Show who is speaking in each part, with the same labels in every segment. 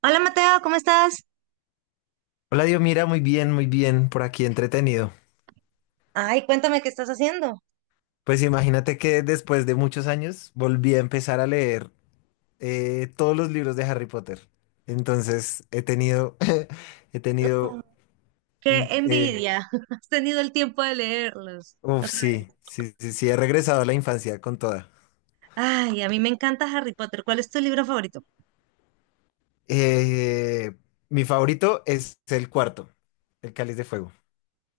Speaker 1: Hola Mateo, ¿cómo estás?
Speaker 2: Hola, Dios, mira, muy bien, por aquí entretenido.
Speaker 1: Ay, cuéntame qué estás haciendo.
Speaker 2: Pues imagínate que después de muchos años volví a empezar a leer todos los libros de Harry Potter. Entonces he tenido, mm,
Speaker 1: Qué envidia. Has tenido el tiempo de leerlos.
Speaker 2: uf,
Speaker 1: Otra vez.
Speaker 2: sí, sí, sí, sí, he regresado a la infancia con toda.
Speaker 1: Ay, a mí me encanta Harry Potter. ¿Cuál es tu libro favorito?
Speaker 2: Eh, Mi favorito es el cuarto, el Cáliz de Fuego.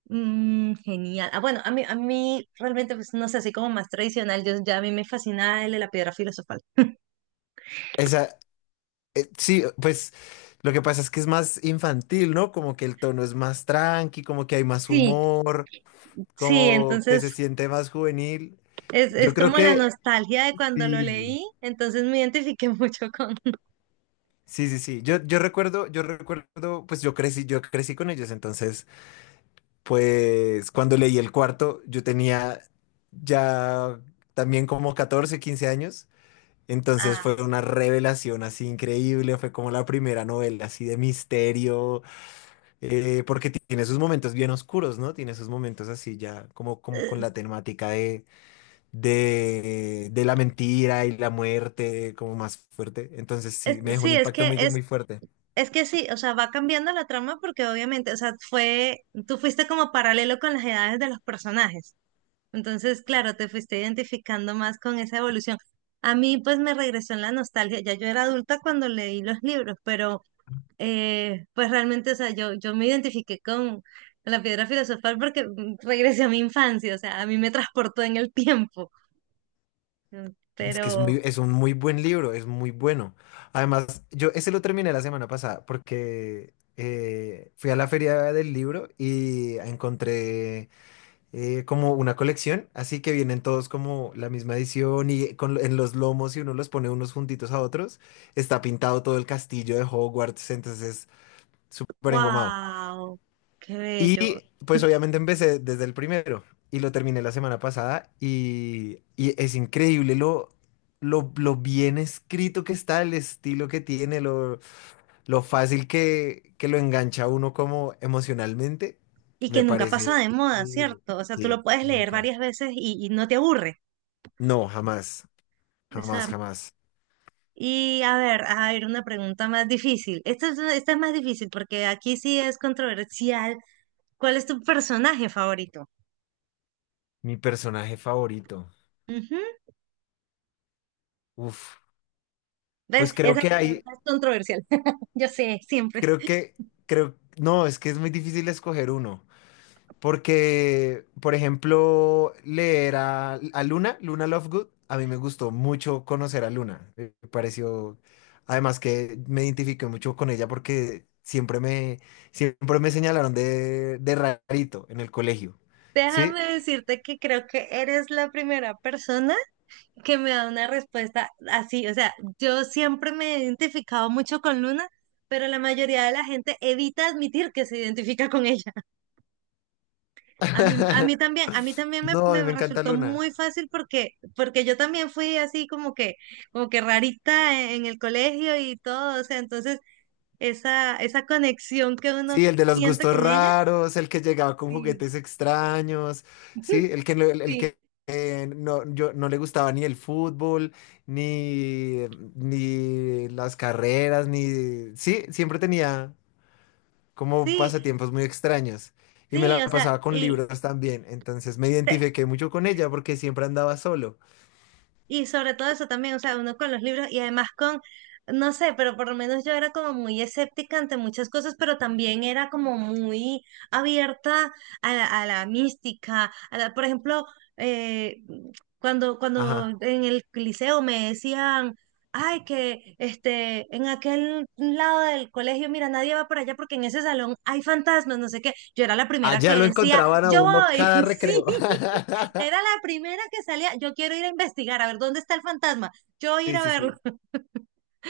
Speaker 1: Mm, genial. Ah, bueno, a mí realmente, pues no sé, así como más tradicional, yo, ya a mí me fascina el de la piedra filosofal.
Speaker 2: Esa, sí, pues lo que pasa es que es más infantil, ¿no? Como que el tono es más tranqui, como que hay más
Speaker 1: Sí,
Speaker 2: humor.
Speaker 1: sí,
Speaker 2: Como que se
Speaker 1: entonces
Speaker 2: siente más juvenil.
Speaker 1: es,
Speaker 2: Yo
Speaker 1: es
Speaker 2: creo
Speaker 1: como la
Speaker 2: que
Speaker 1: nostalgia de cuando lo
Speaker 2: sí,
Speaker 1: leí, entonces me identifiqué mucho con...
Speaker 2: sí, sí, sí. Yo recuerdo, pues yo crecí con ellos, entonces, pues cuando leí el cuarto, yo tenía ya también como 14 15 años, entonces fue
Speaker 1: Ah,
Speaker 2: una revelación así increíble, fue como la primera novela así de misterio, porque tiene sus momentos bien oscuros, ¿no? Tiene sus momentos así ya como, como con la temática de la mentira y la muerte como más fuerte. Entonces sí, me dejó un
Speaker 1: sí,
Speaker 2: impacto muy, muy fuerte.
Speaker 1: Es que sí, o sea, va cambiando la trama porque obviamente, o sea, tú fuiste como paralelo con las edades de los personajes. Entonces, claro, te fuiste identificando más con esa evolución. A mí, pues, me regresó en la nostalgia. Ya yo era adulta cuando leí los libros, pero, pues, realmente, o sea, yo me identifiqué con la piedra filosofal porque regresé a mi infancia, o sea, a mí me transportó en el tiempo. Mm. Pero,
Speaker 2: Es un muy buen libro, es muy bueno. Además, yo ese lo terminé la semana pasada porque fui a la feria del libro y encontré como una colección, así que vienen todos como la misma edición y con, en los lomos y uno los pone unos juntitos a otros. Está pintado todo el castillo de Hogwarts, entonces es súper engomado.
Speaker 1: wow, qué bello.
Speaker 2: Y pues obviamente empecé desde el primero y lo terminé la semana pasada y es increíble lo bien escrito que está, el estilo que tiene, lo fácil que lo engancha a uno como emocionalmente.
Speaker 1: Y que
Speaker 2: Me
Speaker 1: nunca pasa
Speaker 2: parece
Speaker 1: de moda,
Speaker 2: increíble.
Speaker 1: ¿cierto? O sea, tú lo
Speaker 2: Sí,
Speaker 1: puedes leer
Speaker 2: nunca.
Speaker 1: varias veces y no te aburre.
Speaker 2: No, jamás,
Speaker 1: O sea,
Speaker 2: jamás, jamás.
Speaker 1: y a ver, una pregunta más difícil. Esta es más difícil porque aquí sí es controversial. ¿Cuál es tu personaje favorito?
Speaker 2: Mi personaje favorito.
Speaker 1: Ujú.
Speaker 2: Uf,
Speaker 1: ¿Ves?
Speaker 2: pues creo
Speaker 1: Esa
Speaker 2: que hay,
Speaker 1: pregunta es controversial. Yo sé, siempre.
Speaker 2: creo que, Creo, no, es que es muy difícil escoger uno. Porque, por ejemplo, leer a Luna, Luna Lovegood, a mí me gustó mucho conocer a Luna. Me pareció, además que me identifiqué mucho con ella porque siempre me señalaron de rarito en el colegio. ¿Sí?
Speaker 1: Déjame decirte que creo que eres la primera persona que me da una respuesta así. O sea, yo siempre me he identificado mucho con Luna, pero la mayoría de la gente evita admitir que se identifica con ella. A mí también, a mí también me,
Speaker 2: No, a mí
Speaker 1: me
Speaker 2: me encanta
Speaker 1: resultó
Speaker 2: Luna.
Speaker 1: muy fácil porque yo también fui así como que rarita en el colegio y todo. O sea, entonces esa conexión que uno
Speaker 2: Sí, el de los
Speaker 1: siente
Speaker 2: gustos
Speaker 1: con ella.
Speaker 2: raros, el que llegaba con
Speaker 1: Sí,
Speaker 2: juguetes extraños, sí, el que, no- el, el
Speaker 1: sí.
Speaker 2: que no, no le gustaba ni el fútbol, ni, ni las carreras, ni... Sí, siempre tenía como
Speaker 1: Sí,
Speaker 2: pasatiempos muy extraños y me
Speaker 1: sí,
Speaker 2: la
Speaker 1: o sea.
Speaker 2: pasaba con libros también, entonces me identifiqué mucho con ella porque siempre andaba solo.
Speaker 1: Y sobre todo eso también, o sea, uno con los libros y además con, no sé, pero por lo menos yo era como muy escéptica ante muchas cosas, pero también era como muy abierta a la mística, por ejemplo, eh, cuando
Speaker 2: Ajá.
Speaker 1: en el liceo me decían, ay, que en aquel lado del colegio, mira, nadie va por allá porque en ese salón hay fantasmas, no sé qué, yo era la primera
Speaker 2: Allá
Speaker 1: que
Speaker 2: lo
Speaker 1: decía,
Speaker 2: encontraban a
Speaker 1: yo
Speaker 2: uno
Speaker 1: voy,
Speaker 2: cada
Speaker 1: sí.
Speaker 2: recreo.
Speaker 1: Era la primera que salía. Yo quiero ir a investigar, a ver dónde está el fantasma. Yo voy a ir
Speaker 2: Sí,
Speaker 1: a
Speaker 2: sí,
Speaker 1: verlo.
Speaker 2: sí.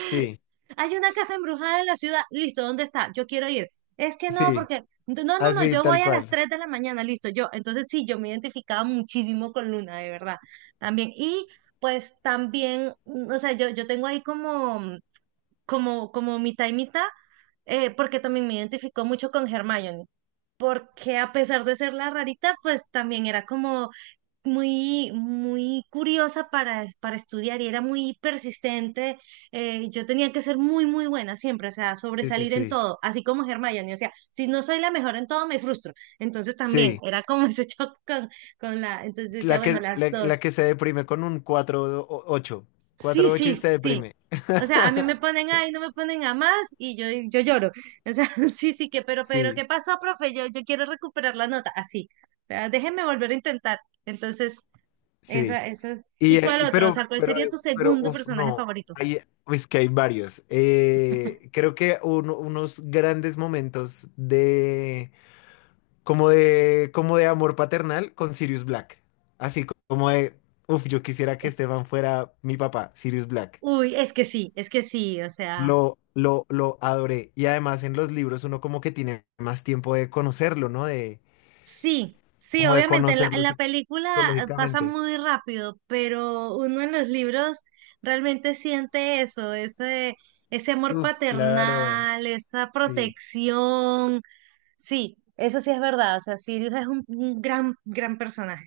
Speaker 2: Sí,
Speaker 1: Hay una casa embrujada en la ciudad. Listo, ¿dónde está? Yo quiero ir. Es que no,
Speaker 2: sí,
Speaker 1: porque no, no, no,
Speaker 2: así,
Speaker 1: yo voy
Speaker 2: tal
Speaker 1: a las
Speaker 2: cual.
Speaker 1: 3 de la mañana, listo, yo. Entonces sí, yo me identificaba muchísimo con Luna, de verdad. También. Y pues también, o sea, yo tengo ahí como, como mitad y mitad, porque también me identificó mucho con Hermione porque a pesar de ser la rarita, pues también era como muy, muy curiosa para estudiar y era muy persistente. Yo tenía que ser muy, muy buena siempre, o sea,
Speaker 2: Sí, sí,
Speaker 1: sobresalir en
Speaker 2: sí.
Speaker 1: todo, así como Hermione, o sea, si no soy la mejor en todo, me frustro. Entonces también
Speaker 2: Sí,
Speaker 1: era como ese choque entonces decía,
Speaker 2: la
Speaker 1: bueno,
Speaker 2: que,
Speaker 1: las
Speaker 2: la, la
Speaker 1: dos.
Speaker 2: que se deprime con un 4,8,
Speaker 1: Sí,
Speaker 2: y
Speaker 1: sí,
Speaker 2: se
Speaker 1: sí.
Speaker 2: deprime.
Speaker 1: O sea, a mí me ponen ahí, no me ponen a más y yo lloro. O sea, sí, sí, que, pero, ¿qué
Speaker 2: Sí,
Speaker 1: pasó, profe? Yo quiero recuperar la nota, así. O sea, déjenme volver a intentar. Entonces,
Speaker 2: sí.
Speaker 1: esa. ¿Y cuál otro? O sea, ¿cuál sería tu segundo personaje
Speaker 2: No.
Speaker 1: favorito?
Speaker 2: Hay, es que hay varios. Creo que unos grandes momentos como de amor paternal con Sirius Black. Así co- como de, uf, Yo quisiera que
Speaker 1: Es-
Speaker 2: Esteban fuera mi papá, Sirius Black.
Speaker 1: uy, es que sí, o sea.
Speaker 2: Lo adoré. Y además en los libros uno como que tiene más tiempo de conocerlo, ¿no? De
Speaker 1: Sí, sí,
Speaker 2: como de
Speaker 1: obviamente, en la, en
Speaker 2: conocerlo
Speaker 1: la película pasa
Speaker 2: psicológicamente.
Speaker 1: muy rápido, pero uno en los libros realmente siente eso, ese amor
Speaker 2: Uf, claro,
Speaker 1: paternal, esa
Speaker 2: sí.
Speaker 1: protección. Sí, eso sí es verdad, o sea, Sirius es un gran, gran personaje.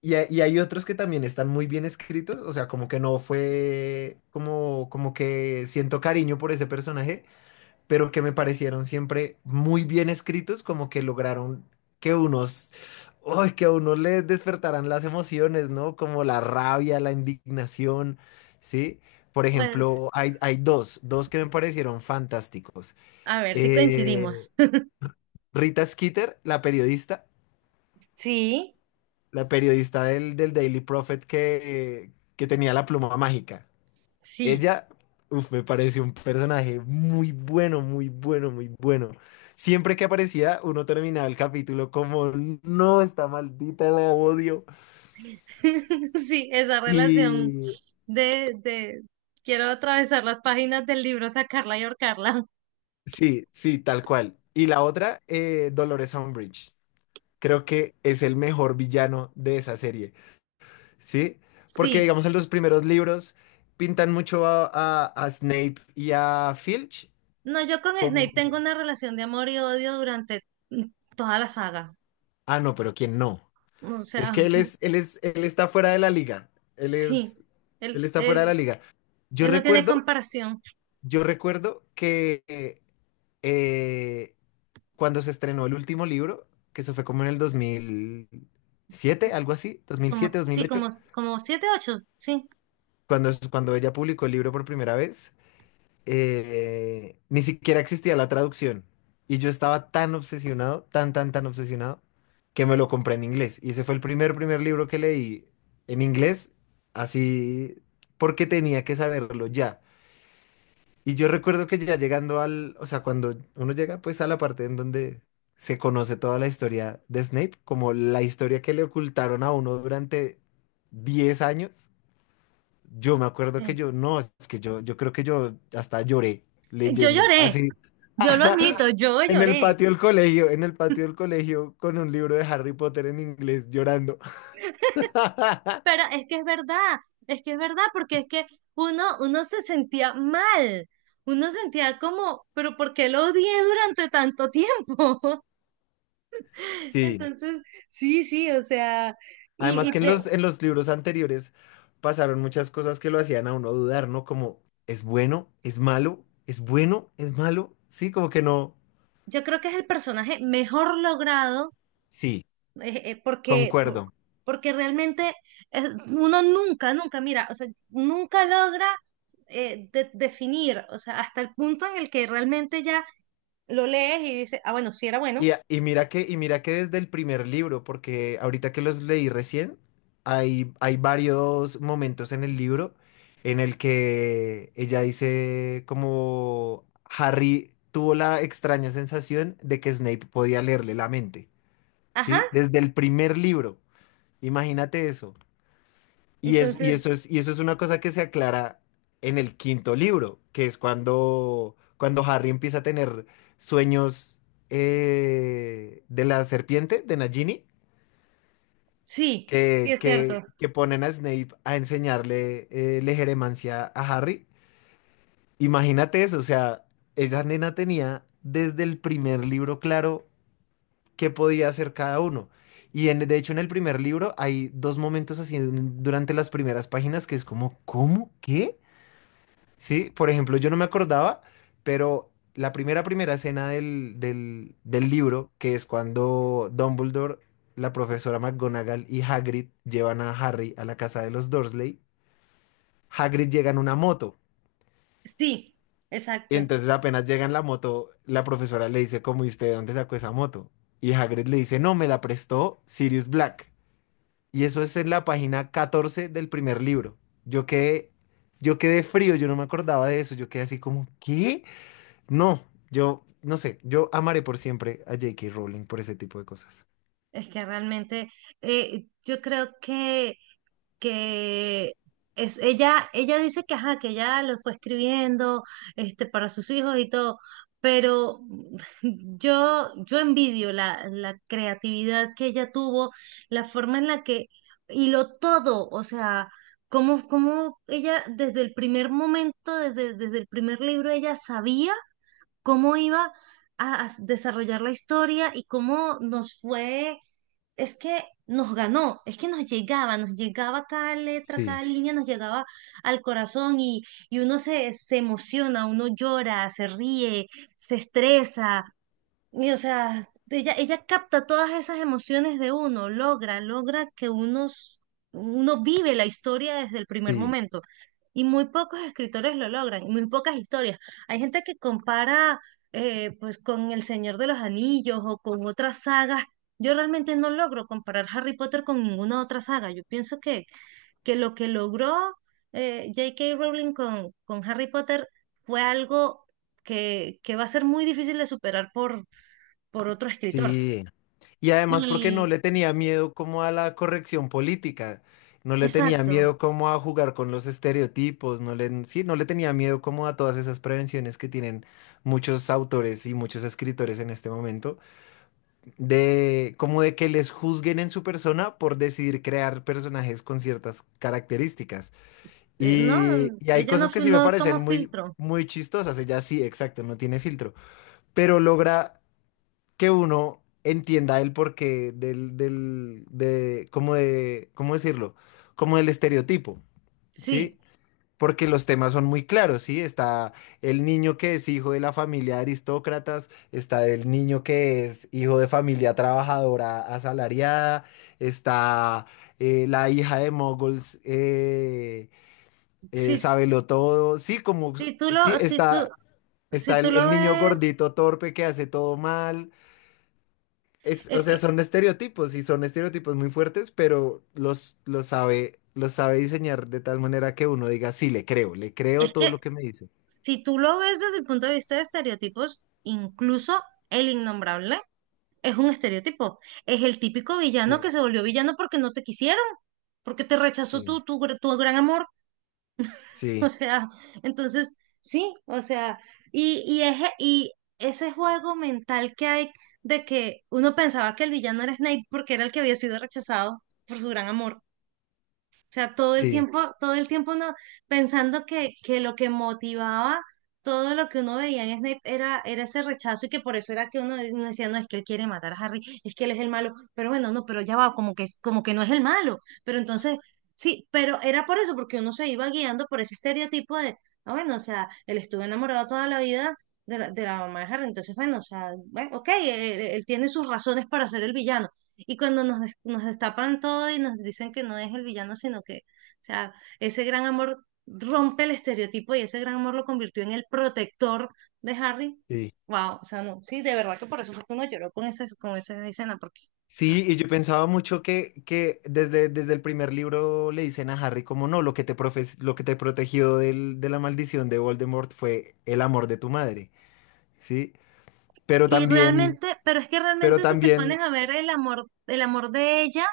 Speaker 2: Y hay otros que también están muy bien escritos, o sea, como que no fue, como, como que siento cariño por ese personaje, pero que me parecieron siempre muy bien escritos, como que lograron que unos, ¡ay! Que a uno le despertaran las emociones, ¿no? Como la rabia, la indignación, ¿sí? Por
Speaker 1: Pues,
Speaker 2: ejemplo, hay dos que me parecieron fantásticos.
Speaker 1: a ver si
Speaker 2: Eh,
Speaker 1: coincidimos.
Speaker 2: Rita Skeeter, la periodista,
Speaker 1: Sí,
Speaker 2: del Daily Prophet que tenía la pluma mágica.
Speaker 1: sí,
Speaker 2: Ella, Me pareció un personaje muy bueno, muy bueno, muy bueno. Siempre que aparecía, uno terminaba el capítulo como, no, está maldita, la odio.
Speaker 1: sí, esa relación
Speaker 2: Y
Speaker 1: de quiero atravesar las páginas del libro, sacarla y ahorcarla.
Speaker 2: sí, sí, tal cual. Y la otra, Dolores Umbridge. Creo que es el mejor villano de esa serie, ¿sí? Porque,
Speaker 1: Sí.
Speaker 2: digamos, en los primeros libros pintan mucho a Snape y a Filch
Speaker 1: No, yo con
Speaker 2: como...
Speaker 1: Snape tengo una relación de amor y odio durante mm, toda la saga.
Speaker 2: Ah, no, pero ¿quién no?
Speaker 1: O
Speaker 2: Es que
Speaker 1: sea,
Speaker 2: él es, él es, Él está fuera de la liga. Él
Speaker 1: sí,
Speaker 2: es, Él
Speaker 1: él,
Speaker 2: está fuera de
Speaker 1: él,
Speaker 2: la liga. Yo
Speaker 1: él no tiene
Speaker 2: recuerdo,
Speaker 1: comparación.
Speaker 2: yo recuerdo que eh, cuando se estrenó el último libro, que se fue como en el 2007, algo así, dos mil
Speaker 1: Como,
Speaker 2: siete, dos mil
Speaker 1: sí,
Speaker 2: ocho,
Speaker 1: como siete, ocho, sí.
Speaker 2: cuando ella publicó el libro por primera vez, ni siquiera existía la traducción. Y yo estaba tan obsesionado, tan, tan, tan obsesionado, que me lo compré en inglés. Y ese fue el primer libro que leí en inglés, así porque tenía que saberlo ya. Y yo recuerdo que ya llegando al, o sea, cuando uno llega pues a la parte en donde se conoce toda la historia de Snape, como la historia que le ocultaron a uno durante 10 años. Yo me acuerdo
Speaker 1: Sí.
Speaker 2: que yo, no, es que yo creo que yo hasta lloré
Speaker 1: Yo
Speaker 2: leyendo,
Speaker 1: lloré,
Speaker 2: así,
Speaker 1: yo lo admito, yo
Speaker 2: en el
Speaker 1: lloré.
Speaker 2: patio del colegio, en el patio del colegio, con un libro de Harry Potter en inglés, llorando.
Speaker 1: Pero es que es verdad, es que es verdad, porque es que uno se sentía mal. Uno sentía como, pero ¿por qué lo odié durante tanto tiempo?
Speaker 2: Sí.
Speaker 1: Entonces, sí, sí, o sea, y,
Speaker 2: Además
Speaker 1: y,
Speaker 2: que
Speaker 1: de-
Speaker 2: en los libros anteriores pasaron muchas cosas que lo hacían a uno dudar, ¿no? Como, ¿es bueno? ¿Es malo? ¿Es bueno? ¿Es malo? Sí, como que no.
Speaker 1: yo creo que es el personaje mejor logrado,
Speaker 2: Sí,
Speaker 1: eh, eh, porque,
Speaker 2: concuerdo.
Speaker 1: porque realmente uno nunca, nunca, mira, o sea, nunca logra definir, o sea, hasta el punto en el que realmente ya lo lees y dices, ah, bueno, sí era bueno,
Speaker 2: Y y mira que desde el primer libro, porque ahorita que los leí recién, hay varios momentos en el libro en el que ella dice como Harry tuvo la extraña sensación de que Snape podía leerle la mente,
Speaker 1: ajá,
Speaker 2: ¿sí? Desde el primer libro, imagínate eso.
Speaker 1: entonces,
Speaker 2: Y eso es una cosa que se aclara en el quinto libro, que es cuando Harry empieza a tener sueños de la serpiente, de Nagini,
Speaker 1: sí, sí es cierto,
Speaker 2: que ponen a Snape a enseñarle legeremancia a Harry. Imagínate eso, o sea, esa nena tenía desde el primer libro claro qué podía hacer cada uno. Y de hecho en el primer libro hay dos momentos así durante las primeras páginas que es como, ¿cómo? ¿Qué? Sí, por ejemplo, yo no me acordaba, pero la primera escena del libro, que es cuando Dumbledore, la profesora McGonagall y Hagrid llevan a Harry a la casa de los Dursley, Hagrid llega en una moto.
Speaker 1: sí, exacto.
Speaker 2: Entonces apenas llega en la moto, la profesora le dice, como, ¿y usted de dónde sacó esa moto? Y Hagrid le dice, no, me la prestó Sirius Black. Y eso es en la página 14 del primer libro. Yo quedé, yo quedé frío, yo no me acordaba de eso, yo quedé así como, ¿qué? No, yo, no sé, yo amaré por siempre a J.K. Rowling por ese tipo de cosas.
Speaker 1: Es que realmente yo creo que es ella dice que ajá, que ya lo fue escribiendo para sus hijos y todo, pero yo envidio la creatividad que ella tuvo, la forma en la que hiló todo, o sea, cómo ella desde el primer momento, desde el primer libro, ella sabía cómo iba a desarrollar la historia y cómo nos fue, es que nos ganó, es que nos llegaba cada letra, cada
Speaker 2: Sí,
Speaker 1: línea, nos llegaba al corazón y uno se emociona, uno llora, se ríe, se estresa, y o sea, ella capta todas esas emociones de uno, logra que uno vive la historia desde el primer
Speaker 2: sí,
Speaker 1: momento. Y muy pocos escritores lo logran, y muy pocas historias. Hay gente que compara pues con El Señor de los Anillos o con otras sagas. Yo realmente no logro comparar Harry Potter con ninguna otra saga. Yo pienso que lo que logró J.K. Rowling con Harry Potter fue algo que va a ser muy difícil de superar por otro escritor.
Speaker 2: sí. Y además porque
Speaker 1: Y
Speaker 2: no le tenía miedo como a la corrección política, no le tenía
Speaker 1: exacto,
Speaker 2: miedo como a jugar con los estereotipos, no le tenía miedo como a todas esas prevenciones que tienen muchos autores y muchos escritores en este momento, de como de que les juzguen en su persona por decidir crear personajes con ciertas características.
Speaker 1: no,
Speaker 2: Y hay
Speaker 1: ya no,
Speaker 2: cosas que sí me
Speaker 1: no
Speaker 2: parecen
Speaker 1: tomo
Speaker 2: muy,
Speaker 1: filtro.
Speaker 2: muy chistosas. Ella sí, exacto, no tiene filtro. Pero logra que uno entienda el porqué de, como de, ¿cómo decirlo? Como del estereotipo,
Speaker 1: Sí,
Speaker 2: ¿sí? Porque los temas son muy claros, ¿sí? Está el niño que es hijo de la familia de aristócratas, está el niño que es hijo de familia trabajadora asalariada, está la hija de moguls,
Speaker 1: sí,
Speaker 2: sábelo todo. Sí, como,
Speaker 1: si tú lo,
Speaker 2: sí,
Speaker 1: si tú,
Speaker 2: está,
Speaker 1: si
Speaker 2: está
Speaker 1: tú
Speaker 2: el,
Speaker 1: lo
Speaker 2: el niño
Speaker 1: ves,
Speaker 2: gordito torpe que hace todo mal. Es, o
Speaker 1: es
Speaker 2: sea,
Speaker 1: que,
Speaker 2: son estereotipos y son estereotipos muy fuertes, pero los sabe diseñar de tal manera que uno diga, sí, le creo
Speaker 1: es
Speaker 2: todo
Speaker 1: que
Speaker 2: lo que me dice.
Speaker 1: si tú lo ves desde el punto de vista de estereotipos, incluso el innombrable es un estereotipo. Es el típico villano
Speaker 2: Sí,
Speaker 1: que se volvió villano porque no te quisieron, porque te rechazó
Speaker 2: sí,
Speaker 1: tu gran amor. O
Speaker 2: sí,
Speaker 1: sea, entonces, sí, o sea, y ese juego mental que hay de que uno pensaba que el villano era Snape porque era el que había sido rechazado por su gran amor. O sea,
Speaker 2: sí,
Speaker 1: todo el tiempo no, pensando que lo que motivaba todo lo que uno veía en Snape era ese rechazo y que por eso era que uno decía, no, es que él quiere matar a Harry, es que él es el malo, pero bueno, no, pero ya va, como que no es el malo. Pero entonces, sí, pero era por eso, porque uno se iba guiando por ese estereotipo de, ah, bueno, o sea, él estuvo enamorado toda la vida. De la mamá de Harry, entonces, bueno, o sea, bueno, ok, él tiene sus razones para ser el villano y cuando nos destapan todo y nos dicen que no es el villano, sino que, o sea, ese gran amor rompe el estereotipo y ese gran amor lo convirtió en el protector de Harry.
Speaker 2: sí.
Speaker 1: Wow, o sea, no, sí, de verdad que por eso fue que uno lloró con esa escena, porque, o sea,
Speaker 2: Sí, y yo pensaba mucho que desde el primer libro le dicen a Harry como no, lo que te protegió de la maldición de Voldemort fue el amor de tu madre. ¿Sí? Pero
Speaker 1: y
Speaker 2: también,
Speaker 1: realmente, pero es que
Speaker 2: pero
Speaker 1: realmente si te
Speaker 2: también
Speaker 1: pones a ver el amor de ella,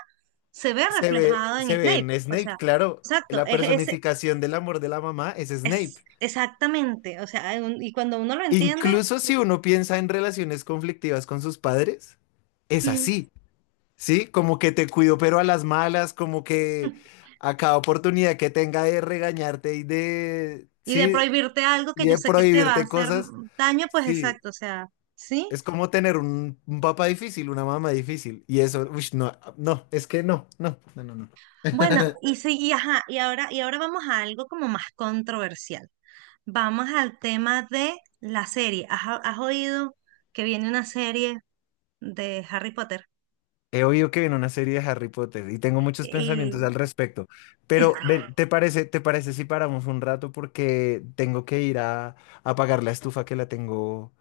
Speaker 1: se ve reflejado en
Speaker 2: se ve
Speaker 1: Snape,
Speaker 2: en
Speaker 1: o
Speaker 2: Snape,
Speaker 1: sea,
Speaker 2: claro,
Speaker 1: exacto,
Speaker 2: la
Speaker 1: es,
Speaker 2: personificación del amor de la mamá es
Speaker 1: es
Speaker 2: Snape.
Speaker 1: exactamente, o sea, hay y cuando uno lo entiende.
Speaker 2: Incluso si uno piensa en relaciones conflictivas con sus padres, es
Speaker 1: mm,
Speaker 2: así, ¿sí? Como que te cuido, pero a las malas, como que a cada oportunidad que tenga de regañarte y de,
Speaker 1: Y de
Speaker 2: sí,
Speaker 1: prohibirte algo que
Speaker 2: y
Speaker 1: yo
Speaker 2: de
Speaker 1: sé que te va a
Speaker 2: prohibirte
Speaker 1: hacer
Speaker 2: cosas,
Speaker 1: daño, pues
Speaker 2: sí.
Speaker 1: exacto, o sea, ¿sí?
Speaker 2: Es como tener un papá difícil, una mamá difícil. Y eso, uy, no, no, es que no, no, no, no, no.
Speaker 1: Bueno, y sí, y ajá, y ahora vamos a algo como más controversial. Vamos al tema de la serie. ¿Has oído que viene una serie de Harry Potter?
Speaker 2: He oído que viene una serie de Harry Potter y tengo muchos pensamientos
Speaker 1: Y,
Speaker 2: al respecto. Pero ven, ¿te parece si paramos un rato? Porque tengo que ir a apagar la estufa que la tengo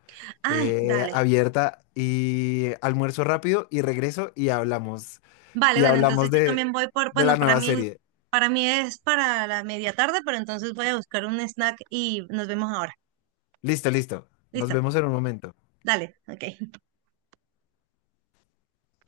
Speaker 1: ay, dale.
Speaker 2: abierta y almuerzo rápido y regreso y hablamos.
Speaker 1: Vale,
Speaker 2: Y
Speaker 1: bueno, entonces
Speaker 2: hablamos
Speaker 1: yo
Speaker 2: de,
Speaker 1: también voy por,
Speaker 2: de
Speaker 1: bueno,
Speaker 2: la
Speaker 1: para
Speaker 2: nueva
Speaker 1: mí,
Speaker 2: serie.
Speaker 1: para mí es para la media tarde, pero entonces voy a buscar un snack y nos vemos ahora.
Speaker 2: Listo, listo. Nos
Speaker 1: Listo,
Speaker 2: vemos en un momento.
Speaker 1: dale, ok.